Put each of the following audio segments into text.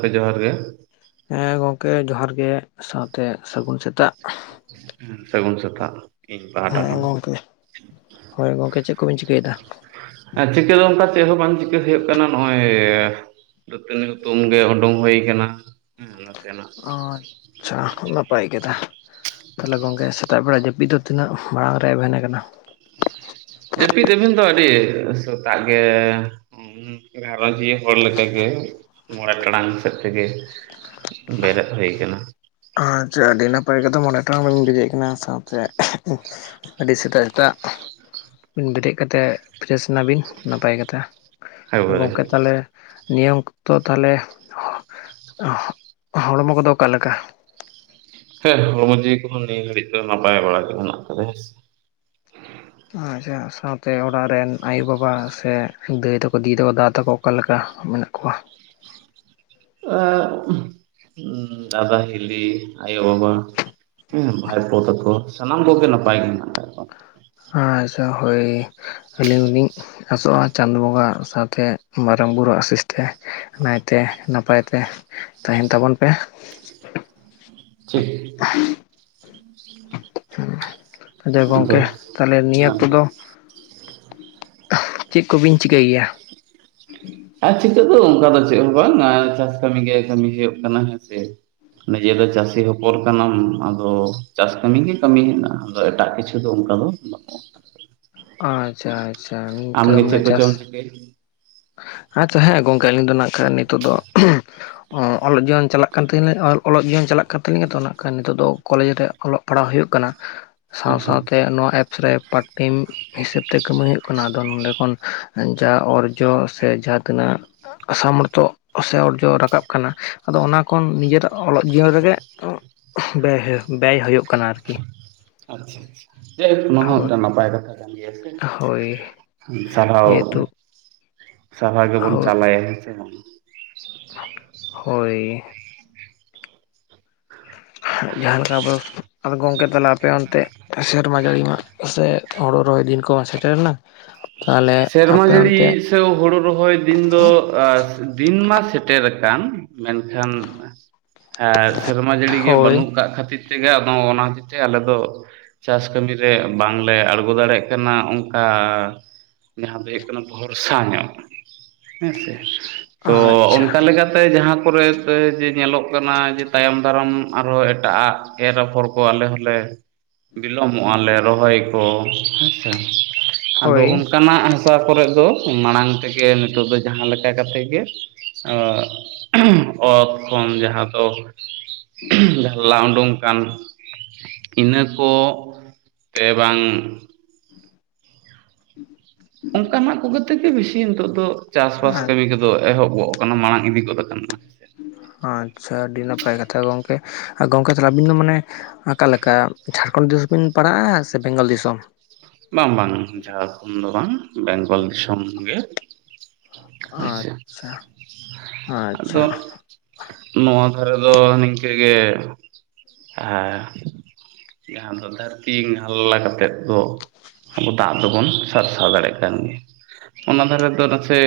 ᱠᱮ ᱡᱚᱦᱟᱨ ᱜᱮ, ᱦᱮᱸ ᱜᱚᱝᱠᱮ ᱡᱚᱦᱟᱨ ᱜᱮ, ᱥᱟᱶᱛᱮ ᱥᱟᱹᱜᱩᱱ ᱥᱮᱛᱟᱜ᱾ ᱥᱟᱹᱜᱩᱱ ᱥᱮᱛᱟᱜ᱾ ᱤᱧ ᱯᱟᱦᱴᱟ ᱦᱮᱸ ᱠᱷᱚᱱ ᱜᱚᱝᱠᱮ ᱦᱳᱭ ᱜᱚᱝᱠᱮ ᱪᱮᱫ ᱠᱚᱵᱤᱱ ᱪᱤᱠᱟᱹᱭᱮᱫᱟ? ᱪᱤᱠᱟᱹ ᱫᱚ ᱚᱱᱠᱟ ᱪᱮᱫ ᱦᱚᱸ ᱵᱟᱝ ᱪᱤᱠᱟᱹ ᱦᱩᱭᱩᱜ ᱠᱟᱱᱟ, ᱱᱚᱜᱼᱚᱭᱻ ᱫᱟ. ᱛᱟᱱᱤ ᱦᱩᱛᱩᱢ ᱜᱮ ᱚᱰᱩᱝ ᱦᱩᱭ ᱠᱟᱱᱟ᱾ ᱦᱮᱸ, ᱱᱟᱥᱮ ᱱᱟᱜ ᱚ ᱟᱪᱪᱷᱟ, ᱱᱟᱯᱟᱭ ᱠᱮᱫᱟ ᱛᱟᱦᱚᱞᱮ ᱜᱚᱝᱠᱮ, ᱥᱮᱛᱟᱜ ᱵᱮᱲᱟ ᱡᱟᱹᱯᱤᱫ ᱫᱚ ᱛᱤᱱᱟᱹᱜ ᱢᱟᱲᱟᱝ ᱨᱮ ᱮᱵᱷᱮᱱ ᱟᱠᱟᱱᱟ? ᱡᱟᱹᱯᱤᱫ ᱮᱵᱷᱮᱱ ᱫᱚ ᱟᱹᱰᱤ ᱥᱮᱛᱟᱜ ᱜᱮ ᱦᱩᱸ᱾ ᱜᱷᱟᱨᱚᱸᱡᱽᱤᱭᱟᱹ ᱦᱚᱲ ᱞᱮᱠᱟᱜᱮ, ᱢᱚᱬᱮ ᱴᱟᱲᱟᱝ ᱥᱮᱫ ᱛᱮᱜᱮ᱾ ᱵᱮᱨᱮᱫ ᱦᱩᱭ ᱠᱟᱱᱟ ᱾ ᱟᱪᱪᱷᱟ, ᱟᱹᱰᱤ ᱱᱟᱯᱟᱭ ᱠᱟᱛᱷᱟ ᱢᱚᱬᱮ ᱴᱟᱲᱝ ᱵᱤᱱ ᱵᱮᱨᱮᱫ ᱠᱟᱱᱟ ᱥᱟᱶᱛᱮ ᱟᱹᱰᱤ ᱥᱮᱛᱟᱜ ᱥᱮᱛᱟᱜ, ᱵᱮᱨᱮᱫ ᱠᱟᱛᱮᱫ ᱯᱷᱨᱮᱥ ᱮᱱᱟᱵᱤᱱ ᱱᱟᱯᱟᱭ ᱠᱟᱛᱷᱟ ᱾ ᱦᱮ ᱮᱠᱵᱟᱨᱮ ᱜᱚᱝᱠᱮ ᱛᱟᱦᱚᱞᱮ, ᱱᱤᱭᱚᱢᱛᱚ ᱛᱟᱦᱚᱞᱮ, ᱦᱚᱲᱢᱚ ᱠᱚᱫᱚ ᱚᱠᱟᱞᱮᱠᱟ? ᱦᱮᱸ, ᱦᱚᱲᱢᱚ ᱡᱤᱣᱤ ᱠᱚᱦᱚᱸ ᱱᱤᱭᱟᱹ ᱜᱷᱟᱹᱲᱤᱡ ᱫᱚ ᱱᱟᱯᱟᱭ ᱵᱟᱲᱟᱜ ᱜᱮ ᱢᱮᱱᱟᱜ ᱟᱠᱟᱫᱟ ᱾ ᱦᱮ ᱥᱮ ᱟᱪᱪᱷᱟ, ᱥᱟᱶᱛᱮ ᱚᱲᱟᱜ ᱨᱮᱱ ᱟᱭᱳ ᱵᱟᱵᱟ ᱥᱮ ᱫᱟᱹᱭ ᱛᱟᱠᱚ, ᱫᱤ ᱛᱟᱠᱚ, ᱫᱟ ᱛᱟᱠᱚ ᱚᱠᱟ ᱞᱮᱠᱟ ᱢᱮᱱᱟᱜ ᱠᱚᱣᱟ? ᱟ ᱫᱟᱫᱟ, ᱦᱤᱞᱤ, ᱟᱭᱳ ᱵᱟᱵᱟ ᱦᱮᱸ ᱵᱷᱟᱭᱯᱚᱛᱟᱠᱚ, ᱥᱟᱱᱟᱢ ᱠᱚᱜᱮ ᱱᱟᱯᱟᱭ ᱜᱮ ᱦᱮᱱᱟᱜ ᱟᱠᱟᱫ ᱠᱚᱣᱟ ᱾ ᱟᱪᱪᱷᱟ ᱦᱳᱭ, ᱟᱹᱞᱤᱧᱞᱤᱧ ᱟᱥᱚᱜᱼᱟ ᱪᱟᱸᱫ ᱵᱚᱸᱜᱟ, ᱥᱟᱶᱛᱮ ᱢᱟᱨᱟᱝ ᱵᱩᱨᱩ ᱟᱥᱤᱥ ᱛᱮ, ᱱᱟᱭᱛᱮ ᱱᱟᱯᱟᱭᱛᱮ ᱛᱟᱦᱮᱱ ᱛᱟᱵᱚᱱ ᱯᱮ ᱾ ᱴᱷᱤᱠ [unintelligible] ᱟᱫ ᱟᱫᱚ ᱜᱚᱝᱠᱮ ᱛᱟᱦᱚᱞᱮ ᱱᱤᱭᱟᱹ ᱦᱮᱸ ᱚᱠᱚᱫᱚ ᱫᱚ, ᱪᱮᱫ ᱠᱚᱵᱤᱱ ᱪᱤᱠᱟᱹᱭ ᱜᱮᱭᱟ? ᱟᱨ ᱪᱤᱠᱟᱹᱜ ᱫᱚ ᱚᱱᱠᱟ ᱫᱚ ᱪᱮᱫ ᱦᱚᱸ ᱵᱟᱝ, ᱟ ᱪᱟᱥ ᱠᱟᱹᱢᱤ ᱜᱮ ᱠᱟᱹᱢᱤ ᱦᱩᱭᱩᱜ ᱠᱟᱱᱟ ᱦᱮᱸᱥᱮ ᱾ ᱱᱤᱡᱮ ᱫᱚ ᱪᱟᱹᱥᱤ ᱦᱚᱯᱚᱱ ᱠᱟᱱᱟᱢ, ᱟᱫᱚ ᱪᱟᱥ ᱠᱟᱹᱢᱤ ᱜᱮ ᱠᱟᱹᱢᱤ ᱦᱮᱱᱟᱜᱼᱟ, ᱟᱫᱚ ᱮᱴᱟᱜ ᱠᱤᱪᱷᱩ ᱫᱚ ᱚᱱᱠᱟ ᱫᱚ ᱵᱟᱹᱱᱩᱜᱼᱟ ᱟᱪᱪᱷᱟ, ᱟᱪᱪᱷᱟ ᱟᱢᱜᱮ ᱢᱟᱱᱮ ᱪᱮᱫ ᱪᱟᱥ [unintelligible] ᱟᱪᱪᱷᱟ ᱦᱮᱸ ᱜᱚᱝᱠᱮ, ᱟᱹᱞᱤᱧ ᱫᱚ ᱱᱟᱜ ᱠᱷᱟᱱ ᱱᱤᱛᱚᱜ ᱫᱚ ᱚᱞᱜ ᱚᱞᱚᱜ ᱡᱤᱭᱚᱱ ᱪᱟᱞᱟᱜ ᱠᱟᱱ ᱛᱤᱧ ᱚᱞᱚᱜ ᱡᱤᱭᱚᱱ ᱪᱟᱞᱟᱜ ᱠᱟᱱ ᱛᱟᱞᱤᱧᱟ ᱛᱚ ᱚᱱᱟ ᱠᱷᱟᱱ ᱱᱚᱜ ᱫᱚ ᱠᱚᱞᱮᱡᱽ ᱨᱮ ᱚᱞᱚᱜ ᱯᱟᱲᱦᱟᱣ ᱦᱩᱭᱩᱜ ᱠᱟᱱᱟ, ᱥᱟᱶ ᱟᱪᱪᱷᱟ ᱥᱟᱶᱛᱮ ᱱᱚᱣᱟ ᱮᱯᱥ ᱨᱮ ᱯᱟᱴ ᱴᱟᱭᱤᱢ ᱦᱤᱥᱟᱹᱵ ᱛᱮ ᱠᱟ. ᱢᱤ ᱦᱩᱭᱩᱜ ᱠᱟᱱᱟ, ᱟᱫᱚ ᱱᱚᱰᱮ ᱠᱷᱚᱱ ᱡᱟ ᱚᱨ ᱡᱚ ᱥᱮ ᱡᱟᱦᱟᱸ ᱛᱤᱱᱟᱹᱜ, ᱥᱟᱢᱚᱨᱛᱷᱚ, ᱥᱮ ᱚᱨᱡᱚ ᱨᱟᱠᱟᱵ ᱠᱟᱱᱟ, ᱟᱫᱚ ᱚᱱᱟ ᱠᱷᱚᱱ ᱱᱤᱡᱮᱨᱟᱜ ᱚᱞᱚᱜ ᱡᱤᱭᱚᱱ ᱨᱮᱜᱮ ᱩ ᱵᱮ ᱵᱮᱭ ᱦᱩᱭᱩᱜ ᱠᱟᱱᱟ ᱟᱨᱠᱤ᱾ ᱟᱪᱪᱷᱟ, ᱟᱪᱪᱷᱟ ᱡᱮ ᱚᱱᱟ ᱦᱚᱸ ᱦᱳᱭ ᱢᱮᱫᱴᱟ ᱱᱟᱯᱟᱭ ᱠᱟᱛᱷᱟ ᱠᱟᱱ ᱜᱮᱭᱟ ᱥᱮ ᱾ ᱦᱳᱭ ᱥᱟᱨᱦᱟᱣ, ᱡᱮᱦᱮᱛᱩ ᱥᱟᱨᱦᱟᱣ ᱜᱮᱵᱚᱱ ᱦᱳᱭ ᱪᱟᱞᱟᱭᱟ ᱦᱮᱸᱥᱮ ᱵᱟᱝ? ᱦᱳᱭ᱾ ᱡᱟᱦᱟᱸ ᱞᱮᱠᱟ ᱟᱵᱚ ᱟ ᱜᱚᱝᱠᱮ ᱛᱟᱦᱞᱮ ᱟᱯᱮ ᱚᱱᱛᱮ ᱥᱮᱨᱢᱟ ᱡᱟᱹᱲᱤ ᱢᱟ ᱥᱮ ᱦᱳᱲᱳ ᱨᱚᱦᱚᱭ ᱫᱤᱱ ᱠᱚ ᱦᱚᱸ ᱥᱮᱴᱮᱨᱮᱱᱟ᱾ ᱛᱟᱦᱚᱞᱮ ᱥᱮᱨᱢᱟ ᱟᱯᱮ ᱡᱟᱹᱲᱤ ᱚᱱᱛᱮ ᱥᱮ ᱦᱩᱲᱩ ᱨᱚᱦᱚᱭ ᱫᱤᱱ ᱫᱚ ᱟᱸ ᱫᱤᱱ ᱢᱟ ᱥᱮᱴᱮᱨ ᱟᱠᱟᱱ᱾ ᱢᱮᱱᱠᱷᱟᱱ ᱦᱮᱸ ᱥᱮᱨᱢᱟ ᱡᱟᱹᱲᱤ ᱜᱮ ᱦᱳᱭ ᱵᱟᱹᱱᱩᱜ ᱠᱟᱜ ᱠᱷᱟᱹᱛᱤᱨ ᱛᱮᱜᱮ ᱟᱫᱚ ᱚᱱᱟ ᱦᱟᱛᱮᱡ ᱛᱮ ᱟᱞᱮ ᱫᱚ ᱪᱟᱥ ᱠᱟᱹᱢᱤ ᱨᱮ ᱵᱟᱝᱞᱮ ᱟᱬᱜᱚ ᱫᱟᱲᱮᱭᱟᱜ ᱠᱟᱱᱟ ᱚᱝᱠᱟ ᱡᱟᱦᱟᱸ ᱫᱚ ᱦᱩᱭᱩᱜ ᱠᱟᱱᱟ᱾ ᱵᱷᱚᱨᱥᱟ ᱧᱚᱜ ᱦᱮᱸ ᱥᱮ ᱛᱚᱻ ᱟᱪᱪᱷᱟ ᱚᱱᱠᱟ ᱞᱮᱠᱟᱛᱮ ᱥᱮ ᱡᱟᱦᱟᱸ ᱠᱚᱨᱮ ᱡᱮ ᱧᱮᱞᱚᱜ ᱠᱟᱱᱟ᱾ ᱡᱮ ᱛᱟᱭᱚᱢ ᱫᱟᱨᱟᱢ ᱟᱨᱦᱚᱸ ᱮᱴᱟᱜᱼᱟᱜ ᱮᱨ ᱟᱯᱷᱚᱨ ᱠᱚ ᱟᱞᱮ ᱦᱚᱸᱞᱮ ᱵᱤᱞᱚᱢᱚᱜᱼᱟ᱾ ᱞᱮ ᱨᱚᱦᱚᱭ ᱠᱚ ᱦᱮᱸᱥᱮ ᱟᱫᱚ ᱦᱳᱭ ᱚᱱᱠᱟᱱᱟᱜ ᱛᱟᱨᱯᱚᱨᱮ ᱫᱚ ᱢᱟᱲᱟᱝ ᱛᱮᱜᱮ ᱱᱤᱛᱚᱜ ᱫᱚ ᱡᱟᱦᱟᱸ ᱞᱮᱠᱟ ᱠᱟᱛᱮᱫ ᱜᱮ ᱟᱸ ᱚᱛ ᱠᱷᱚᱱ ᱡᱟᱦᱟᱸ ᱫᱚ ᱞᱟ ᱩᱰᱩᱝ [unintelligible] ᱤᱱᱟᱹᱠᱚ ᱛᱮᱵᱟᱝ᱾ [inaudible] ᱚᱱᱠᱟᱱᱟᱜ ᱠᱚᱜᱮ ᱛᱮ ᱜᱮ ᱵᱮᱥᱤ ᱱᱤᱛᱚᱜ ᱫᱚ ᱪᱟᱥᱵᱟᱥ ᱟᱨ ᱠᱟᱹᱢᱤ ᱠᱚ ᱫᱚ ᱮᱦᱚᱵᱚᱜ ᱠᱟᱱᱟ ᱢᱟᱲᱟᱝ ᱤᱫᱤ ᱜᱚᱫ ᱠᱟᱱᱟ᱾ ᱟᱪᱪᱷᱟ ᱟᱹᱰᱤ ᱱᱟᱯᱟᱭ ᱠᱟᱛᱷᱟ ᱜᱚᱝᱠᱮ ᱟᱨ ᱜᱚᱢᱠᱮ ᱛᱟᱦᱞᱮ ᱟᱵᱤᱱ ᱫᱚ ᱢᱟᱱᱮ ᱚᱠᱟᱞᱮᱠᱟ ᱡᱷᱟᱲᱠᱷᱚᱸᱰ ᱫᱤᱥᱚᱢ ᱵᱤᱱ ᱯᱟᱲᱟᱜᱼᱟ᱾ ᱥᱮ ᱵᱮᱝᱜᱚᱞ ᱫᱤᱥᱚᱢ ᱵᱟᱝ ᱵᱟᱝ ᱡᱷᱟᱲᱠᱷᱚᱸᱰ ᱫᱚ ᱵᱟᱝ ᱵᱮᱝᱜᱚᱞ ᱫᱤᱥᱚᱢ ᱜᱮ᱾ ᱦᱳᱭᱥᱮ ᱟᱪᱪᱷᱟ ᱟᱪᱪᱷᱟ᱾ ᱟᱫᱚ ᱱᱚᱣᱟ ᱫᱷᱟᱨᱮ ᱫᱚ ᱱᱤᱝᱠᱟᱹ ᱜᱮ ᱦᱮᱸ᱾ ᱡᱟᱦᱟᱸ ᱫᱚ ᱫᱷᱟᱹᱨᱛᱤ ᱦᱟᱞᱞᱟ ᱠᱟᱛᱮᱫ ᱫᱚ ᱫᱟᱜ ᱫᱚᱵᱚᱱ ᱥᱟᱨᱥᱟᱣ ᱫᱟᱲᱮᱭᱟᱜ ᱠᱟᱱ ᱜᱮᱭᱟ᱾ ᱚᱱᱟ ᱫᱷᱟᱨᱮ ᱫᱚ ᱱᱟᱥᱮ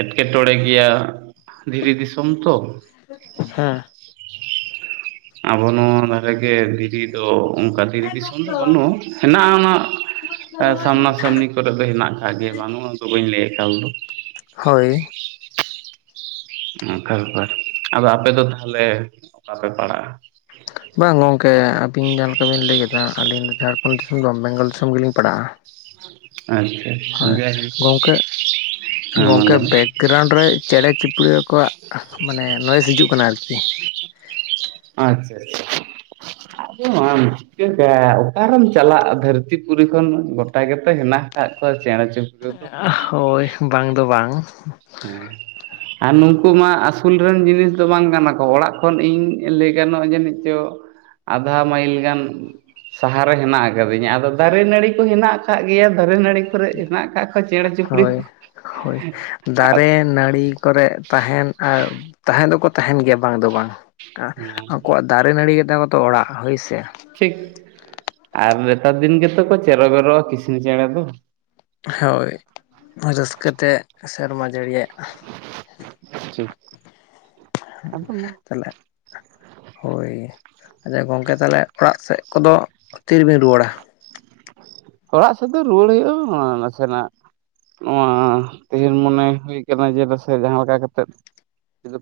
ᱮᱸᱴᱠᱮᱴᱚᱬᱮ ᱜᱮᱭᱟ ᱫᱷᱤᱨᱤ ᱫᱤᱥᱚᱢ ᱛᱚ᱾ ᱦᱮᱸ ᱟᱵᱚ ᱱᱚᱣᱟ ᱫᱷᱟᱨᱮᱜᱮ ᱫᱷᱤᱨᱤ ᱫᱚ᱾ ᱚᱱᱠᱟ ᱫᱤᱨᱤ ᱫᱤᱥᱚᱢ ᱫᱚ ᱵᱟᱹᱱᱩᱜᱼᱟ᱾ ᱦᱮᱱᱟᱜᱼᱟ ᱚᱱᱟ ᱟᱸ ᱥᱟᱢᱱᱟ ᱥᱟᱢᱱᱤ ᱠᱚᱨᱮᱜ ᱫᱚ ᱦᱮᱱᱟᱜ ᱟᱠᱟᱫ ᱜᱮᱭᱟ ᱵᱟᱝᱩᱜ-ᱟ᱾ ᱫᱚ ᱵᱟᱹᱧ ᱞᱟᱹᱭ ᱮᱠᱟᱞ ᱫᱚ [unintelligible] ᱚᱱᱠᱟ ᱵᱮᱯᱟᱨ ᱟᱫᱚ ᱟᱯᱮ ᱫᱚ ᱛᱟᱦᱚᱞᱮ ᱚᱠᱟ ᱯᱮ ᱯᱟᱲᱟᱜᱼᱟ᱾ ᱵᱟᱝ ᱜᱚᱝᱠᱮ ᱟᱵᱤᱱ ᱡᱟᱦᱟᱸ ᱞᱮᱠᱟ ᱵᱤᱱ ᱞᱟᱹᱭ ᱠᱮᱫᱟ᱾ ᱟᱹᱞᱤᱧ ᱫᱚ ᱡᱷᱟᱲᱠᱷᱚᱸᱰ ᱫᱤᱥᱚᱢ ᱵᱮᱝᱜᱚᱞ ᱫᱤᱥᱚᱢ ᱜᱮᱞᱤᱧ ᱯᱟᱲᱟᱜᱼᱟ᱾ ᱟᱪᱪᱷᱟ ᱦᱳᱭ [unintelligible] ᱜᱨᱟᱣᱩᱱᱰ ᱨᱮ ᱪᱮᱬᱮ ᱪᱤᱯᱲᱩ ᱠᱚᱣᱟᱜ ᱢᱟᱱᱮ ᱱᱚᱭᱮᱥ ᱦᱤᱡᱩᱜ ᱠᱟᱱᱟ ᱟᱨᱠᱤ [inaudible] ᱟᱪᱪᱷᱟ ᱟᱪᱪᱷᱟ᱾ ᱟᱫᱚᱢ ᱢᱟ ᱪᱤᱠᱟᱹ ᱚᱠᱟᱨᱮᱢ ᱪᱟᱞᱟᱜ ᱫᱷᱟᱹᱨᱛᱤ ᱯᱩᱨᱤ ᱠᱷᱚᱱ ᱫᱚ ᱜᱚᱴᱟ ᱜᱮᱛᱚ ᱦᱮᱱᱟᱜ ᱦᱮᱱᱟᱜ ᱠᱚᱶᱟ ᱪᱮᱬᱮ ᱪᱩᱯᱲᱤ ᱦᱳᱭ ᱵᱟᱝ ᱫᱚ ᱵᱟᱝ ᱦᱩᱸ ᱟᱨ ᱱᱩᱠᱩ ᱢᱟ ᱟᱹᱥᱩᱞ ᱨᱮᱱ ᱡᱤᱱᱤᱥ ᱫᱚ ᱵᱟᱝ ᱠᱟᱱᱟ ᱠᱚ᱾ ᱚᱲᱟᱜ ᱠᱷᱚᱱ ᱤᱧ ᱞᱟᱹᱭ ᱜᱟᱱᱚᱜᱼᱟ ᱡᱟᱹᱱᱤᱡ ᱪᱚᱝ ᱟᱫᱷᱟ ᱢᱟᱹᱭᱤᱞ ᱜᱟᱱ ᱥᱟᱦᱟᱨᱮ ᱦᱮᱱᱟᱜ ᱟᱠᱟᱫᱤᱧᱟ ᱟᱫᱚ ᱫᱟᱨᱮ ᱱᱟᱹᱲᱤ ᱠᱚ ᱦᱮᱱᱟᱜ ᱟᱠᱟᱫ ᱜᱮᱭᱟ ᱫᱟᱨᱮ ᱱᱟᱹᱲᱤ ᱠᱚᱨᱮᱜ ᱦᱮᱱᱟᱜ ᱟᱠᱟᱫ ᱠᱚᱣᱟ ᱪᱮᱬᱮ ᱪᱩᱯᱲᱤ ᱠᱚ ᱦᱳᱭ ᱦᱳᱭ, ᱫᱟᱨᱮ ᱱᱟᱹᱲᱤ ᱠᱚᱨᱮᱫ ᱛᱟᱦᱮᱱ ᱟᱨ ᱛᱟᱦᱮᱸ ᱫᱚᱠᱚ ᱛᱟᱦᱮᱱ ᱜᱮᱭᱟ ᱵᱟᱝ ᱫᱚ ᱵᱟᱝ ᱟᱠᱚᱣᱟᱜ ᱫᱟᱨᱮ ᱱᱟᱹᱲᱤ ᱜᱮᱛᱟ ᱠᱚ ᱛᱚ ᱚᱲᱟᱜ ᱦᱳᱭ ᱥᱮ᱾ ᱴᱷᱤᱠ᱾ ᱟᱨ ᱱᱮᱛᱟᱨ ᱫᱤᱱ ᱜᱮᱛᱮ ᱠᱚ ᱪᱮᱨ ᱵᱮᱨᱚᱜᱼᱟ ᱠᱤᱥᱤᱱᱤ ᱪᱮᱬᱮ ᱫᱚ᱾ ᱦᱳᱭ᱾ ᱨᱟᱹᱥᱠᱟᱹᱛᱮ ᱥᱮᱨᱢᱟ ᱡᱟᱹᱲᱤᱭᱟᱭ᱾ [inaudible] ᱴᱷᱤᱠ᱾ ᱟᱫᱚ ᱢᱟ ᱛᱟᱞᱮ᱾ ᱦᱳᱭ ᱟᱪᱪᱷᱟ ᱜᱚᱝᱠᱮ ᱛᱟᱦᱞᱮ ᱚᱲᱟᱜ ᱥᱮᱫ ᱠᱚᱫᱚ ᱛᱤᱨᱮ ᱵᱤᱱ ᱨᱩᱣᱟᱹᱲᱟ? ᱚᱲᱟᱜ ᱥᱮᱫ ᱫᱚ ᱨᱩᱣᱟᱹᱲ ᱦᱩᱭᱩᱜᱼᱟ ᱱᱟᱥᱮᱱᱟᱜ ᱱᱚᱣᱟ ᱛᱮᱦᱮᱧ ᱢᱚᱱᱮ ᱦᱩᱭ ᱟᱠᱟᱱᱟ ᱡᱮ ᱫᱮᱥᱮ ᱡᱟᱦᱟᱸ ᱞᱮᱠᱟ ᱠᱟᱛᱮᱫ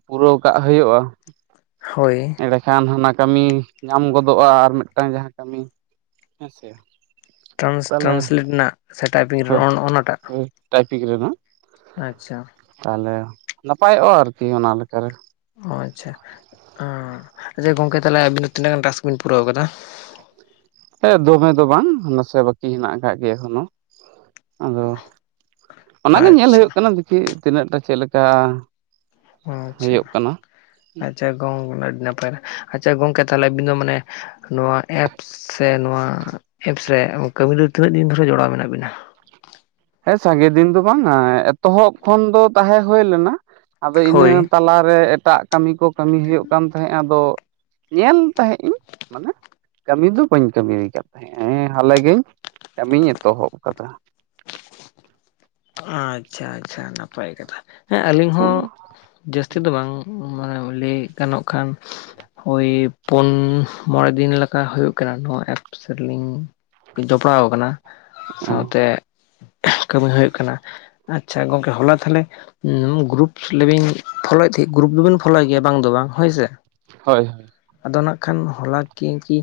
ᱯᱩᱨᱟᱹᱣ ᱠᱟᱜ ᱦᱳᱭᱳᱜᱼᱟ᱾ ᱦᱳᱭ᱾ ᱮᱸᱲᱮᱠᱷᱟᱱ ᱦᱟᱱᱟ ᱠᱟᱹᱢᱤ ᱧᱟᱢ ᱜᱚᱫᱚᱜᱼᱟ, ᱟᱨ ᱢᱮᱫᱴᱟᱝ ᱡᱟᱦᱟᱸ ᱠᱟᱹᱢᱤ ᱦᱮᱸᱥᱮ᱾ ᱴᱨᱟᱱᱥ ᱛᱟᱦᱚᱞᱮ ᱴᱨᱟᱱᱥᱤᱞᱤᱴ ᱨᱮᱱᱟᱜ ᱥᱮ ᱴᱟᱭᱯᱤᱝ ᱨᱚᱱ ᱚᱱᱟᱴᱟᱜ᱾ ᱴᱟᱭᱯᱤᱠ ᱨᱮᱱᱟᱜ᱾ ᱟᱪᱪᱷᱟ᱾ ᱛᱟᱦᱚᱞᱮ ᱱᱟᱯᱟᱭᱚᱜᱼᱟ ᱟᱨᱠᱤ ᱚᱱᱟ ᱞᱮᱠᱟ ᱨᱮ, ᱚ ᱟᱪᱪᱷᱟ ᱚᱸᱻ ᱜᱚᱝᱠᱮ ᱛᱟᱦᱚᱞᱮ ᱟᱵᱤᱱ ᱫᱚ ᱛᱤᱱᱟᱹᱜ ᱜᱟᱱ ᱴᱟᱥᱠ ᱵᱤᱱ ᱯᱩᱨᱟᱹᱣ ᱟᱠᱟᱫᱟ? ᱦᱮᱸ ᱫᱚᱢᱮ ᱫᱚ ᱵᱟᱝ ᱱᱟᱥᱮ ᱵᱟᱹᱠᱤ ᱦᱮᱱᱟᱜ ᱟᱠᱟᱫ ᱜᱮᱭᱟ ᱮᱠᱷᱚᱱᱳ᱾ ᱟᱫᱚ ᱚᱱᱟ ᱜᱮ ᱧᱮᱞ ᱟᱪᱪᱷᱟ ᱦᱳᱭᱳᱜ ᱠᱟᱱᱟ ᱫᱮᱠᱷᱤ ᱛᱤᱱᱟᱹᱜᱴᱟ ᱪᱮᱫ ᱞᱮᱠᱟ᱾ ᱚ ᱟᱪᱪᱷᱟ ᱦᱩᱭᱩᱜ ᱠᱟᱱᱟ ᱟᱪᱪᱷᱟ ᱜᱚᱝᱱᱟ ᱟᱹᱰᱤ ᱱᱟᱯᱟᱭ ᱟᱪᱪᱷᱟ ᱜᱚᱝᱠᱮ ᱛᱟᱦᱚᱞᱮ ᱟᱵᱤᱱ ᱫᱚ ᱢᱟᱱᱮ ᱱᱚᱣᱟ ᱮᱯᱥ ᱥᱮ ᱱᱚᱣᱟ ᱮᱯᱥ ᱨᱮ ᱠᱟᱹᱢᱤ ᱨᱮ ᱛᱤᱱᱟᱹᱜ ᱫᱤᱱ ᱫᱷᱚᱨᱮ ᱡᱚᱲᱟᱣ ᱢᱮᱱᱟᱜ ᱵᱤᱱᱟ? ᱦᱮᱸ ᱥᱟᱸᱜᱮ ᱫᱤᱱ ᱫᱚ ᱵᱟᱝᱼᱟ ᱮᱛᱚᱦᱚᱵ ᱠᱷᱚᱱ ᱫᱚ ᱛᱟᱦᱮᱸ ᱦᱳᱭ ᱞᱮᱱᱟ᱾ ᱟᱫᱚ ᱤᱱᱟᱹ ᱦᱳᱭ ᱛᱟᱞᱟᱨᱮ ᱮᱴᱟᱜ ᱠᱟᱹᱢᱤ ᱠᱚ ᱠᱟᱹᱢᱤ ᱦᱳᱭᱳᱜ ᱠᱟᱱ ᱛᱟᱦᱮᱸᱜᱼᱟ ᱟᱫᱚ ᱧᱮᱞ ᱛᱟᱦᱮᱸᱫ ᱤᱧ ᱢᱟᱱᱮ! ᱠᱟᱹᱢᱤ ᱫᱚ ᱵᱟᱹᱧ ᱠᱟᱹᱢᱤ ᱠᱟᱫ ᱛᱟᱦᱮᱸᱜ ᱜᱮ, ᱱᱮᱸ ᱦᱟᱞᱮ ᱜᱮ ᱠᱟᱹᱢᱤᱧ ᱮᱛᱚᱦᱚᱵ ᱟᱠᱟᱫᱟ᱾ ᱟᱪᱪᱷᱟ ᱟᱪᱪᱷᱟ ᱱᱟᱯᱟᱭ ᱠᱟᱛᱷᱟ᱾ ᱦᱮᱸ ᱟᱹᱞᱤᱧ ᱦᱚᱸ ᱡᱟᱹᱥᱛᱤ ᱫᱚ ᱵᱟᱝ, [unintelligible] ᱞᱟᱹᱭ ᱜᱟᱱᱚᱜ ᱠᱷᱟᱱ᱾ ᱳᱭ ᱯᱳᱱ ᱢᱚᱬᱮ ᱫᱤᱱ ᱞᱮᱠᱟ ᱦᱳᱭᱳᱜ ᱠᱟᱱᱟ ᱱᱚᱣᱟ ᱮᱯᱥ ᱨᱮᱞᱤᱝ, ᱡᱚᱯᱲᱟᱣ ᱟᱠᱟᱱᱟ ᱥᱟᱶᱛᱮ ᱠᱟᱹᱢᱤ ᱦᱳᱭᱳᱜ ᱠᱟᱱᱟ᱾ᱟᱪᱪᱷᱟ ᱜᱚᱝᱠᱮ ᱦᱚᱞᱟ ᱛᱟᱦᱚᱞᱮ ᱦᱩᱸ ᱜᱨᱩᱯᱥᱤᱞᱮ ᱵᱤᱱ ᱯᱷᱚᱞᱚᱭᱮᱫ ᱛᱮᱦᱮᱸᱜ ᱜᱩᱨᱩᱯ ᱫᱚᱵᱤᱱ ᱯᱷᱚᱞᱚᱭ ᱜᱮᱭᱟ ᱵᱟᱝ ᱫᱚ ᱵᱟᱝ ᱦᱳᱭ ᱥᱮ᱾ ᱦᱚᱭ! ᱟᱫᱚ ᱱᱟᱜ ᱠᱷᱟᱱ ᱦᱚᱞᱟ ᱠᱤᱝ ᱠᱤ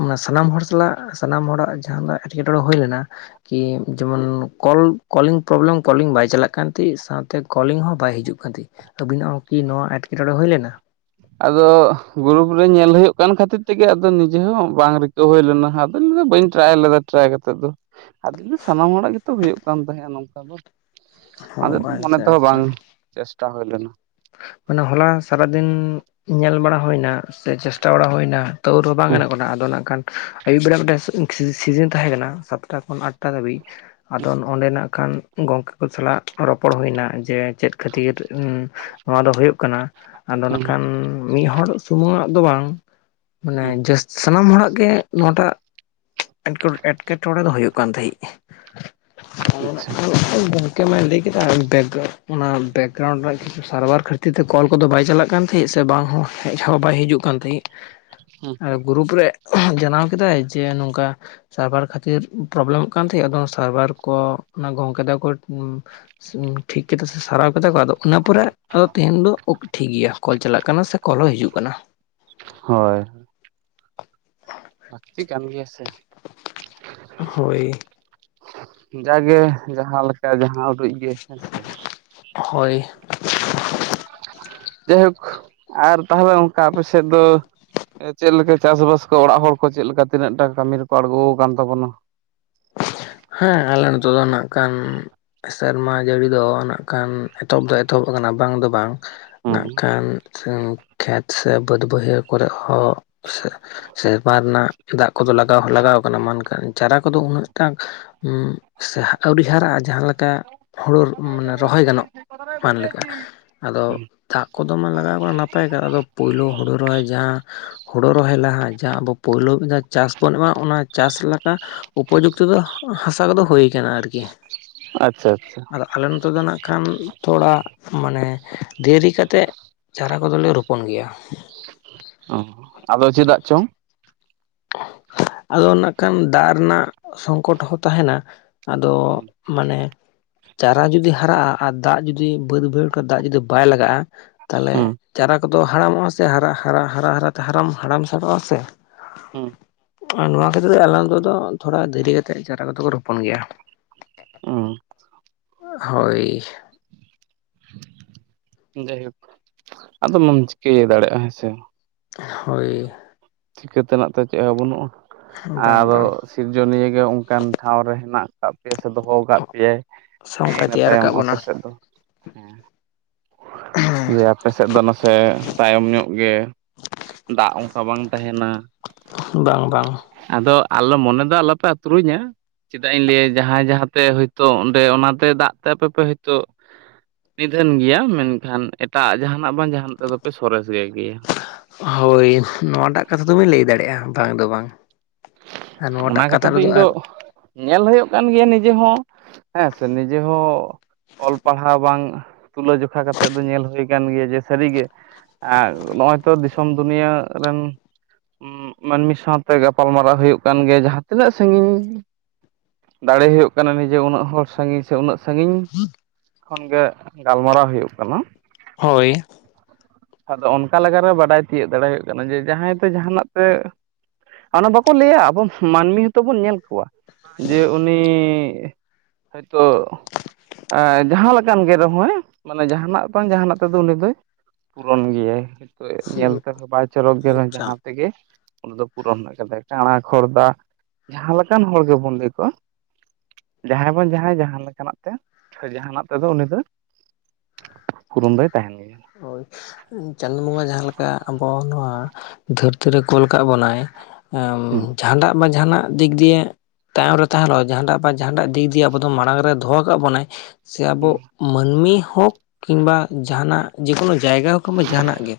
ᱦᱩᱸ᱾ᱥᱟᱱᱟᱢ ᱦᱚᱲ ᱥᱟᱞᱟᱜ ᱥᱟᱱᱟᱢ ᱦᱚᱲᱟᱜ ᱡᱟᱦᱟᱸᱱ, ᱮᱸᱴᱠᱮᱴᱚᱬᱮ ᱦᱳᱭ ᱞᱮᱱᱟ᱾ ᱠᱤ ᱡᱚᱢᱚᱱ᱾ ᱠᱚᱞ ᱠᱚᱞᱤᱝ ᱯᱨᱳᱵᱞᱮᱢ ᱠᱚᱞᱤᱝ ᱵᱟᱭ ᱪᱟᱞᱟᱜ ᱠᱟᱱ ᱛᱟᱸᱦᱤᱸᱜ, ᱥᱟᱶᱛᱮ ᱠᱚᱞᱤᱝ ᱦᱚᱸ ᱵᱟᱭ ᱦᱤᱡᱩᱜ ᱠᱟᱱ ᱛᱟᱹᱦᱤᱸᱜ᱾ ᱟᱹᱵᱤᱱᱟᱜ ᱦᱚᱸ ᱠᱤ ᱱᱚᱣᱟ ᱮᱸᱴᱠᱮᱴᱚᱲᱮ ᱦᱳᱭ ᱞᱮᱱᱟ? ᱟᱫᱚ ᱜᱩᱨᱩᱯ ᱨᱮ ᱧᱮᱞ ᱦᱳᱭᱳᱜ ᱠᱟᱱ ᱠᱷᱟᱹᱛᱤᱨ ᱛᱮᱜᱮ ᱟᱫᱚ ᱱᱤᱡᱮ ᱦᱚᱸ ᱵᱟᱝ ᱨᱤᱠ ᱛᱳ ᱦᱳᱭ ᱞᱮᱱᱟ ᱟᱫᱚᱧ ᱢᱮᱱ ᱮᱫᱟ ᱵᱟᱹᱧ ᱴᱨᱟᱭ ᱞᱮᱫᱟ ᱴᱨᱟᱭ ᱠᱟᱛᱮᱫ ᱫᱚ᱾ ᱟᱫᱚᱧ ᱥᱟᱱᱟᱢ ᱦᱚᱲᱟᱜ ᱜᱮᱛᱚ ᱦᱳᱭᱳᱜ ᱠᱟᱱ ᱛᱟᱦᱮᱸᱫᱼᱟ ᱱᱚᱝᱠᱟ ᱫᱚ᱾ ᱚ ᱟᱫᱚ ᱢᱚᱱᱮ ᱟᱪᱪᱷᱟ ᱛᱮᱦᱚᱸ ᱟᱪᱪᱷᱟ ᱵᱟᱝ ᱪᱮᱥᱴᱟ ᱦᱳᱭ ᱞᱮᱱᱟ᱾ ᱢᱟᱱᱮ ᱦᱚᱞᱟ ᱥᱟᱨᱟᱫᱤᱱ ᱧᱮᱞ ᱵᱟᱲᱟ ᱦᱳᱭᱱᱟ ᱥᱮ ᱪᱮᱥᱴᱟ ᱵᱟᱲᱟ ᱦᱳᱭᱱᱟ᱾ ᱛᱟᱹᱣ ᱨᱮᱦᱚᱸ ᱵᱟᱝ ᱦᱩᱸ ᱜᱟᱱᱚᱜ ᱠᱟᱱᱟ ᱟᱫᱚ ᱱᱟᱜᱠᱷᱟᱱ ᱟᱹᱭᱩᱵ ᱵᱮᱲᱟ ᱢᱤᱫᱴᱮᱱ ᱥᱤᱨ ᱥᱤᱡᱤᱱ ᱛᱟᱦᱮᱸ ᱠᱟᱱᱟ ᱥᱟᱛᱴᱟ ᱠᱷᱚᱱ ᱟᱴᱴᱟ ᱫᱷᱟᱹᱵᱤᱡ᱾ ᱟᱫᱚ ᱚᱸᱰᱮ ᱱᱟᱜᱠᱷᱟᱱ ᱜᱚᱝᱠᱮ ᱠᱚ ᱥᱟᱞᱟᱜ ᱨᱚᱯᱚᱲ ᱦᱳᱭ ᱮᱱᱟ ᱡᱮ ᱪᱮᱫ ᱠᱷᱟᱹᱛᱤᱨ ᱱᱚᱣᱟ ᱫᱚ ᱦᱳᱭᱳᱜ ᱠᱟᱱᱟ ᱟᱫᱚ ᱦᱩᱸ ᱱᱟᱠᱷᱟᱱ ᱢᱤᱫ ᱦᱚᱲ ᱥᱩᱢᱩᱝᱟᱜ ᱫᱚ ᱵᱟᱝ, ᱦᱩᱸ ᱢᱟᱱᱮ ᱡᱟᱹᱥ ᱥᱟᱱᱟᱢ ᱦᱚᱲᱟᱜ ᱜᱮ ᱱᱚᱣᱟᱴᱟᱜ ᱮᱸᱴᱠᱮ ᱮᱸᱴᱠᱮ ᱴᱲᱮ ᱫᱚ ᱦᱳᱭᱳᱜ ᱠᱟᱱ ᱛᱟᱹᱦᱤ᱾ ᱟᱪᱪᱷᱟ [inaudible] ᱜᱚᱢᱠᱮ ᱢᱟ ᱞᱟᱹᱭ ᱠᱮᱫᱟ ᱚᱱᱟ ᱵᱮᱠᱜᱨᱟᱭᱩᱱᱰ ᱨᱮᱱᱟᱜ ᱠᱤᱪᱷᱩ ᱥᱟᱨᱵᱷᱟᱨ ᱠᱷᱟᱹᱛᱤᱨ ᱛᱮ ᱠᱚᱞ ᱠᱚᱫᱚ ᱵᱟᱭ ᱪᱟᱞᱟᱜ ᱠᱟᱱ ᱛᱟᱹᱦᱤᱸᱜ ᱥᱮ ᱵᱟᱝ ᱦᱚᱸ ᱦᱮᱡ ᱦᱚᱸ ᱵᱟᱭ ᱦᱤᱡᱩᱜ ᱠᱟᱱ ᱛᱟᱹᱦᱤᱸᱜ? ᱦᱩᱸ ᱮ ᱜᱩᱨᱩᱯ ᱨᱮ ᱡᱟᱱᱟᱣ ᱠᱮᱫᱟᱭ ᱡᱮ ᱱᱚᱝᱠᱟ ᱥᱟᱨᱵᱷᱟᱨ ᱠᱷᱟᱹᱛᱤᱨ ᱯᱨᱚᱵᱞᱮᱢᱚᱜ ᱠᱟᱱ ᱛᱟᱸᱦᱮᱜ ᱟᱫᱚ ᱥᱟᱨᱵᱷᱟᱨ ᱠᱚ ᱜᱚᱢᱠᱮ ᱛᱟᱠᱚ ᱴᱷᱤᱠ ᱠᱮᱫᱟ ᱥᱮ ᱥᱟᱨᱟᱣ ᱠᱮᱫᱛᱟ ᱠᱚ ᱟᱫᱚ ᱤᱱᱟᱹ ᱯᱚᱨᱮ᱾ ᱟᱫᱚ ᱛᱮᱦᱮᱧ ᱫᱚ ᱳᱜ ᱴᱷᱤᱠ ᱜᱮᱭᱟ ᱠᱚᱞ ᱪᱟᱞᱟᱜ ᱠᱟᱱᱟ ᱥᱮ ᱠᱚᱞ ᱦᱚᱸ ᱦᱤᱡᱩᱜ ᱠᱟᱱᱟ᱾ ᱦᱚᱭ᱾ ᱞᱟᱹᱠᱛᱤ ᱠᱟᱱ ᱜᱮᱭᱟ ᱥᱮ ᱾ ᱦᱳᱭ ᱾ ᱡᱟᱜᱮ ᱡᱟᱦᱟᱸ ᱞᱮᱠᱟ ᱡᱟᱦᱟᱸ ᱩᱰᱩᱡ ᱜᱮ ᱦᱮᱸᱥᱮ ᱾ ᱦᱳᱭ ᱡᱟᱭᱦᱳᱠ ᱟᱨ ᱛᱟᱦᱚᱞᱮ ᱚᱱᱠᱟ ᱟᱯᱮ ᱥᱮᱫ ᱫᱚ ᱪᱮᱫ ᱞᱮᱠᱟ ᱪᱟᱥᱵᱟᱥ ᱠᱚ ᱚᱲᱟᱜ ᱦᱚᱲ ᱠᱚ ᱪᱮᱫ ᱞᱮᱠᱟ ᱛᱤᱱᱟᱹ ᱴᱟ ᱠᱟᱹᱢᱤ ᱨᱮᱠᱚ ᱟᱲᱜᱚᱣᱟ ᱟᱠᱟᱱ ᱛᱟᱵᱚᱱᱟ? ᱦᱮᱸ ᱟᱞᱮ ᱱᱤᱛᱚᱜ ᱫᱚ ᱱᱟᱜ ᱠᱷᱟᱱ ᱥᱮᱨᱢᱟ ᱡᱟᱹᱲᱤ ᱫᱚ ᱱᱟᱜ ᱠᱷᱟᱱ ᱮᱛᱚᱦᱚᱵ ᱫᱚ ᱮᱛᱚᱦᱚᱵ ᱟᱠᱟᱱᱟ ᱵᱟᱝ ᱫᱚ ᱵᱟᱝ᱾ ᱦᱩᱸ ᱱᱟᱜ ᱠᱷᱟᱱ ᱠᱷᱮᱛ ᱥᱮ ᱵᱟᱹᱫᱽ ᱵᱟᱹᱭᱦᱟᱹᱲ ᱠᱚᱨᱮ ᱦᱚᱸ᱾ ᱥᱮᱨᱢᱟ ᱨᱮᱱᱟᱜ ᱫᱟᱜ ᱠᱚᱫᱚ ᱞᱟᱜᱟᱣ ᱦᱚᱸ ᱞᱟᱜᱟᱣ ᱠᱟᱱᱟ ᱢᱮᱱᱠᱷᱟᱱ ᱪᱟᱨᱟ ᱠᱚᱫᱚ ᱩᱱᱟᱹᱜ ᱴᱟᱝ᱾ ᱩᱸ ᱥᱮ ᱟᱹᱣᱨᱤ ᱦᱟᱨᱟᱜᱼᱟ ᱡᱟᱦᱟᱸ ᱞᱮᱠᱟ ᱦᱩᱲᱩ ᱢᱟᱱᱮ ᱨᱚᱦᱚᱭ ᱜᱟᱱᱚᱜ᱾ ᱢᱟᱱ ᱞᱮᱠᱟ [unintelligible] ᱟᱫᱚ ᱦᱩᱸ ᱫᱟᱜ ᱠᱚᱫᱚ ᱢᱟ ᱞᱟᱜᱟᱣ ᱠᱟᱱᱟ ᱱᱟᱯᱟᱭ ᱠᱟ ᱟᱫᱚ ᱯᱳᱭᱞᱳ ᱦᱩᱲᱩ ᱨᱚᱦᱚᱭ ᱡᱟᱦᱟᱸ᱾ ᱦᱩᱲᱩ ᱨᱚᱦᱚᱭ ᱞᱟᱦᱟ ᱡᱟ ᱟᱵᱚ ᱯᱳᱭᱞᱳ ᱢᱤᱫ ᱪᱟᱥ ᱵᱚᱱ ᱮᱢᱟ ᱚᱱᱟ ᱪᱟᱥ ᱞᱮᱠᱟ ᱩᱯᱚᱡᱩᱠ᱾ ᱛᱩᱫᱩᱜᱼᱟ ᱦᱟᱥᱟ ᱠᱚᱫᱚ ᱦᱩ ᱟᱠᱟᱱᱟ ᱟᱨᱠᱤ᱾ ᱟᱪᱪᱷᱟ ᱟᱪᱪᱷᱟ, ᱟᱫᱚ ᱟᱞᱮ ᱱᱚᱛᱮ ᱫᱚ ᱱᱟᱜ ᱠᱷᱟᱱ ᱛᱷᱚᱲᱟ ᱢᱟᱱᱮ ᱫᱮᱨᱤ ᱠᱟᱛᱮᱫ᱾ ᱪᱟᱨᱟ ᱠᱚᱫᱚᱞᱮ ᱨᱚᱯᱚᱱ ᱜᱮᱭᱟ, ᱚ ᱟᱫᱚ ᱪᱮᱫᱟᱜ ᱪᱚᱝ? ᱟᱫᱚ ᱱᱟᱜ ᱠᱷᱟᱱ ᱫᱟᱜ ᱨᱮᱱᱟᱜ ᱥᱚᱝᱠᱚᱴ ᱦᱚᱸ ᱛᱟᱦᱮᱱᱟ᱾ ᱟᱫᱚ ᱦᱩᱸ ᱢᱟᱱᱮ᱾ ᱪᱟᱨᱟ ᱡᱩᱫᱤ ᱦᱟᱨᱟᱜᱼᱟ ᱟᱨ ᱫᱟᱜ ᱡᱩᱫᱤ ᱵᱟᱹᱫ ᱵᱟᱹᱭᱦᱟᱹᱲ ᱠᱷᱚ ᱫᱟᱜ ᱡᱩᱫᱤ ᱵᱟᱭ ᱞᱟᱜᱟᱜᱼᱟ᱾ ᱛᱟᱦᱚᱞᱮ ᱦᱩᱸ ᱪᱟᱨᱟ ᱠᱚᱫᱚ ᱦᱟᱲᱟᱢᱚᱜᱼᱟ ᱥᱮ ᱦᱟᱨᱟ ᱦᱟᱨᱟᱼᱦᱟᱨᱟ ᱦᱟᱨ ᱦᱟᱲᱟᱢ ᱥᱮᱟᱨᱚᱜᱼᱟ ᱥᱮ᱾ ᱦᱩᱸ ᱟᱨ ᱱᱚᱣᱟ ᱠᱷᱟᱹᱛᱤᱨ ᱛᱮ ᱟᱞᱟᱝ ᱛᱮ ᱫᱚ ᱛᱷᱚᱲᱟ ᱫᱮᱨᱤ ᱠᱟᱛᱮᱫ ᱪᱟᱨᱟ ᱠᱚᱫᱚ ᱠᱚ ᱨᱚᱯᱚᱱ ᱜᱮᱭᱟ᱾ ᱦᱳᱭ᱾ ᱡᱟᱹᱭ ᱦᱳᱠ᱾ ᱢᱟ ᱟᱫᱚᱢ ᱪᱤᱠᱟᱹᱭ ᱫᱟᱲᱮᱭᱟᱜᱼᱟ ᱦᱮᱸ ᱥᱮ᱾ ᱦᱳᱭ, ᱪᱤᱠᱟᱹ ᱛᱮᱱᱟᱜ ᱛᱮ ᱪᱮᱫᱦ ᱦᱚᱸ ᱵᱟᱹᱱᱩᱜᱼᱟ ᱵᱟᱝ ᱟᱨ ᱵᱟᱝ ᱥᱤᱨᱡᱚᱱᱤᱭᱟᱹ ᱜᱮ ᱚᱱᱠᱟᱱ ᱴᱷᱟᱶ ᱨᱮ ᱦᱮᱱᱟᱜ᱾ ᱠᱟᱜ ᱯᱮᱟᱭ ᱥᱮ ᱫᱚᱦᱚ ᱠᱟᱜ ᱯᱮᱭᱟᱭᱮᱸ ᱥᱚᱝᱠᱟᱭ ᱤᱱᱟᱹ ᱛᱮᱭᱟᱨ ᱛᱟᱭᱚᱢ ᱟᱠᱟᱫ ᱵᱚᱱᱟ ᱟᱯᱮ ᱥᱮᱫ ᱫᱚ ᱦᱮᱸ᱾ ᱡᱮ ᱟᱯᱮ ᱥᱮᱫ ᱫᱚ ᱱᱟᱥᱮ ᱛᱟᱭᱚᱢ ᱧᱚᱜ ᱜᱮ ᱫᱟᱜ ᱚᱱᱠᱟ ᱵᱟᱝ᱾ ᱛᱟᱦᱮᱱᱟ, ᱵᱟᱝ ᱵᱟᱝ, ᱟᱫᱚ ᱟᱞᱮ ᱢᱚᱱᱮ ᱫᱚ ᱟᱞᱚᱯᱮ ᱟᱛᱨᱩᱧᱟ᱾ ᱪᱮᱫᱟᱜ ᱤᱧ ᱞᱟᱹᱭᱼᱟ ᱡᱟᱦᱟᱸᱭ ᱡᱟᱦᱟᱸᱛᱮ ᱦᱭᱛᱳ ᱚᱸᱰᱮ ᱚᱱᱟᱛᱮ ᱫᱟᱜ ᱛᱮ ᱟᱯᱮ ᱯᱮ ᱦᱭᱛᱳ᱾ ᱱᱤᱫᱷᱟᱹᱱ ᱜᱮᱭᱟ ᱢᱮᱱᱠᱷᱟᱱ ᱮᱴᱟᱜ ᱡᱟᱦᱟᱱᱟᱜ ᱵᱟᱝ ᱡᱟᱦᱟᱱᱟᱜ ᱛᱮᱫᱚ ᱯᱮ ᱥᱚᱨᱮᱥ ᱜᱮ ᱜᱮᱭᱟ᱾ ᱦᱳᱭ ᱱᱚᱣᱟᱴᱟᱜ ᱠᱟᱛᱷᱟ ᱫᱚᱵᱤᱱ ᱞᱟᱹᱭ ᱫᱟᱲᱮᱜᱼᱟ ᱵᱟᱝ ᱫᱚ ᱵᱟᱝ᱾ ᱟᱨ ᱚᱱᱟ ᱱᱚᱣᱟᱴᱟᱜ ᱠᱟᱛᱷᱟ ᱠᱷᱟᱹᱛᱤᱨ ᱛᱮ ᱨᱮᱫᱚ ᱤᱧ ᱫᱚ ᱟᱨ ᱧᱮᱞ ᱦᱩᱭᱩᱜ ᱠᱟᱱ ᱜᱮᱭᱟ ᱱᱤᱡᱮ ᱦᱚᱸ ᱦᱮᱸ ᱥᱮ ᱱᱤᱡᱮ ᱦᱚᱸ ᱚᱞ ᱯᱟᱲᱦᱟᱣ ᱵᱟᱝ ᱛᱩᱞᱟᱹᱡᱚᱠᱷᱟ ᱠᱟᱛᱮᱫ ᱫᱚ ᱧᱮᱞ ᱦᱩᱭ ᱠᱟᱱ ᱜᱮᱭᱟ ᱡᱮ ᱥᱟᱹᱨᱤᱜᱮ ᱟᱨ ᱱᱚᱜᱼᱚᱭ ᱛᱚ ᱫᱤᱥᱚᱢ ᱫᱩᱱᱭᱟᱹ ᱨᱮᱱ ᱩᱸᱜ ᱢᱟᱹᱱᱢᱤ ᱥᱟᱶᱛᱮ ᱜᱟᱯᱟᱞ ᱢᱟᱨᱟᱣ ᱦᱩᱭᱩᱜ ᱠᱟᱱ ᱜᱮᱭᱟ ᱡᱟᱦᱟᱸ ᱛᱤᱱᱟᱹᱜ ᱥᱟᱺᱜᱤᱧ, ᱫᱟᱲᱮ ᱦᱩᱭᱩᱜ ᱠᱟᱱᱟ ᱱᱤᱡᱮ ᱩᱱᱟᱹᱜ ᱦᱚᱲ ᱥᱟᱺᱜᱤᱧ ᱥᱮ ᱩᱱᱟᱹᱜ ᱥᱟᱺᱜᱤᱧ ᱠᱷᱚᱱ ᱜᱮ ᱜᱟᱞᱢᱟᱨᱟᱣ ᱦᱩᱭᱩᱜ ᱠᱟᱱᱟ᱾ ᱦᱳᱭ ᱟᱫᱚ ᱚᱱᱠᱟ ᱞᱮᱜᱟᱨᱮ ᱵᱟᱰᱟᱭ ᱛᱤᱭᱳᱜ ᱫᱟᱲᱮ ᱦᱩᱭᱩᱜ ᱠᱟᱱᱟ ᱡᱮ ᱡᱟᱦᱟᱸᱭ ᱛᱮ ᱡᱟᱦᱟᱸᱱᱟᱜ ᱛᱮ ᱦᱟᱱᱟ ᱵᱟᱠᱚ ᱞᱟᱹᱭᱟᱵ ᱩᱯᱷ ᱢᱟᱹᱱᱢᱤ ᱦᱚᱸᱛᱚ ᱵᱚᱱ ᱧᱮᱞ ᱠᱚᱣᱟ ᱡᱮ ᱩᱱᱤ ᱦᱚᱭᱛᱳ ᱟᱸ ᱡᱟᱦᱟᱸ ᱞᱮᱠᱟᱱ ᱜᱮ ᱨᱮᱦᱚᱸᱭ ᱢᱟᱱᱮ ᱡᱟᱦᱟᱸᱱᱟᱜ ᱵᱟᱝ ᱡᱟᱦᱟᱸᱱᱟᱜ ᱛᱮᱫᱚ ᱩᱱᱤ ᱫᱚᱭ ᱯᱩᱨᱚᱱ ᱜᱤᱭᱟᱭ᱾ ᱛᱚ ᱧᱮᱞ ᱛᱮᱦᱚᱸ ᱵᱟᱭ ᱪᱚᱨᱚᱠ ᱜᱮ ᱨᱮᱦᱚᱸᱭ ᱟᱪᱪᱷᱟ ᱡᱟᱦᱟᱸ ᱛᱮᱜᱮ ᱩᱱᱤ ᱫᱚ ᱯᱩᱨᱚᱱ ᱟᱠᱟᱫᱟᱭ ᱴᱟᱸᱲᱟᱠ ᱠᱷᱚᱨᱫᱟ ᱡᱟᱦᱟᱸ ᱞᱮᱠᱟᱱ ᱦᱚᱲ ᱜᱮᱵᱚᱱ ᱞᱟᱹᱭ ᱠᱚᱣᱟ ᱡᱟᱦᱟᱸᱭ ᱵᱟᱝ ᱡᱟᱦᱟᱸᱭ ᱡᱟᱦᱟᱸ ᱞᱮᱠᱟᱱᱟᱜ ᱛᱷᱚ ᱡᱟᱦᱟᱸᱱᱟᱜ ᱛᱮᱫᱚ ᱩᱱᱤ ᱫᱚ ᱯᱩᱨᱩᱱ ᱫᱚᱭ ᱛᱟᱦᱮᱸᱱ ᱜᱮᱭᱟ᱾ ᱦᱳᱭ ᱪᱟᱸᱫᱩ ᱵᱚᱸᱜᱟ ᱡᱟᱦᱟᱸ ᱞᱮᱠᱟ ᱟᱵᱚ ᱱᱚᱣᱟ ᱫᱷᱟᱹᱨᱛᱤ ᱨᱮ ᱠᱳᱞ ᱠᱟᱫ ᱵᱚᱱᱟᱭ ᱮᱢ ᱦᱩᱸ ᱡᱟᱦᱟᱸᱱᱟᱜ ᱵᱟᱝ ᱡᱟᱦᱟᱸᱱᱟᱜ ᱫᱤᱠ ᱫᱤᱭᱮ ᱛᱟᱭᱚᱢ ᱨᱮ ᱛᱟᱦᱮᱸᱞᱚᱜ ᱡᱟᱦᱟᱸᱴᱟᱜ ᱵᱟ ᱡᱟᱦᱟᱸᱴᱟᱜ ᱫᱤᱠ ᱫᱤᱭᱮ ᱟᱵᱚ ᱫᱚ ᱢᱟᱲᱟᱝ ᱨᱮ ᱫᱚᱦᱚ ᱠᱟᱜ ᱵᱚᱱᱟᱭ ᱥᱮ ᱟᱵᱚ ᱦᱩᱸ ᱢᱟᱹᱱᱢᱤ ᱦᱳᱠ ᱠᱤᱝᱜᱵᱟ ᱡᱟᱦᱟᱸᱱᱟᱜ ᱡᱮ ᱠᱳᱱᱳ ᱡᱟᱭᱜᱟ ᱦᱳᱠ ᱠᱤᱝᱵᱟ ᱡᱟᱦᱟᱸᱱᱟᱜ ᱜᱮ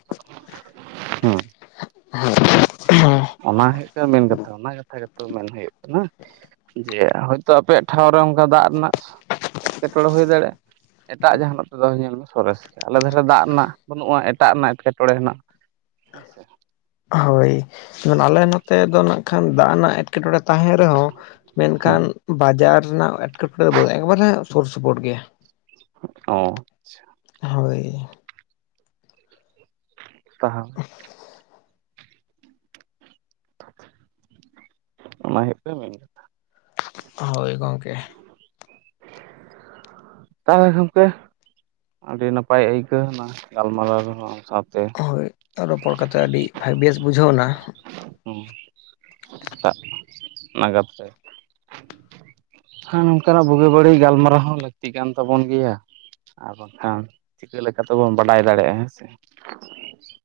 ᱚᱱᱟ ᱦᱩᱭᱩᱜ ᱠᱟᱱᱟ ᱢᱮᱱ ᱠᱟᱛᱷᱟ ᱚᱱᱟ ᱠᱟᱛᱷᱟ ᱜᱮᱛᱚ ᱢᱮᱱ ᱦᱩᱭᱩᱜ ᱠᱟᱱᱟ᱾ ᱡᱮ ᱦᱚᱭᱛᱚ ᱟᱯᱮᱭᱟᱜ ᱴᱷᱟᱶ ᱨᱮ ᱚᱱᱠᱟ ᱫᱟᱜ ᱨᱮᱱᱟᱜ ᱮᱴᱠᱮᱴᱚᱬᱮ ᱦᱩᱭ ᱫᱟᱲᱮᱭᱟᱜ-ᱟ᱾ ᱮᱴᱟᱜ ᱡᱟᱦᱟᱸᱱᱟᱜ ᱛᱮᱫᱚ ᱧᱮᱞᱢᱮ ᱥᱚᱨᱮᱥ ᱜᱮᱭᱟ ᱟᱞᱮ ᱫᱷᱟᱨᱮ ᱫᱟᱜ ᱨᱮᱱᱟᱜ ᱵᱟᱹᱱᱩᱜᱼᱟ ᱮᱴᱟᱜ ᱨᱮᱱᱟᱜ ᱮᱴᱠᱮᱴᱚᱬᱮ ᱦᱮᱱᱟᱜ ᱦᱮᱸ ᱥᱮ᱾ ᱦᱳᱭ ᱢᱮᱱ ᱟᱞᱮ ᱱᱚᱛᱮ ᱫᱚ ᱱᱟᱜ ᱠᱷᱟᱱ ᱫᱟᱜ ᱨᱮᱱᱟᱜ ᱮᱴᱠᱮᱴᱚᱬᱮ ᱛᱟᱦᱮᱸ ᱨᱮᱦᱚᱸ ᱦᱩᱸ ᱢᱮᱱᱠᱷᱟᱱ ᱵᱟᱡᱟᱨ ᱨᱮᱱᱟᱜ ᱮᱴᱠᱮᱴᱚᱬᱮ ᱫᱚ ᱵᱟᱹ ᱮᱠᱵᱟᱨᱮ ᱥᱩᱨ ᱥᱩᱯᱩᱨ ᱜᱮ᱾ ᱚᱸ ᱦᱳᱭ ᱛᱟᱦᱚᱞᱮ ᱚᱱᱟ ᱦᱩᱭᱩᱜ ᱠᱟᱱᱟ ᱢᱮᱱ ᱠᱷᱟᱛᱟ᱾ ᱦᱳᱭ ᱜᱚᱝᱠᱮ [inaudible] ᱛᱟᱦᱚᱞᱮ ᱜᱷᱚᱢᱠᱮ ᱟᱹᱰᱤ ᱱᱟᱯᱟᱭ ᱟᱹᱭᱠᱟᱹᱣᱱᱟ ᱜᱟᱞᱢᱟᱨᱟᱣ ᱨᱮᱦᱚᱸ ᱟᱢ ᱥᱟᱶᱛᱮ᱾ ᱦᱳᱭ ᱨᱚᱯᱚᱲ ᱠᱟᱛᱮ ᱟᱹᱰᱤ ᱵᱷᱟᱭ ᱵᱮᱥ ᱵᱩᱡᱷᱟᱹᱣᱱᱟ᱾ ᱦᱮᱸ, ᱥᱮᱛᱟᱜ ᱱᱟᱜᱟᱫ ᱨᱮ᱾ ᱦᱮᱸ ᱱᱚᱝᱠᱟᱱᱟᱜ ᱵᱩᱜᱤ ᱵᱟᱹᱲᱤᱡ ᱜᱟᱞᱢᱟᱨᱟᱣ ᱦᱚᱸ ᱞᱟᱹᱠᱛᱤ ᱠᱟᱱ ᱛᱟᱵᱚᱱ ᱜᱮᱭᱟ᱾ ᱟᱨ ᱵᱟᱝᱠᱷᱟᱱ ᱪᱤᱠᱟᱹ ᱞᱮᱠᱟ ᱛᱮᱵᱚᱱ ᱵᱟᱰᱟᱭ ᱫᱟᱲᱮᱭᱟᱜᱼᱟ ᱦᱮᱸ ᱥᱮ᱾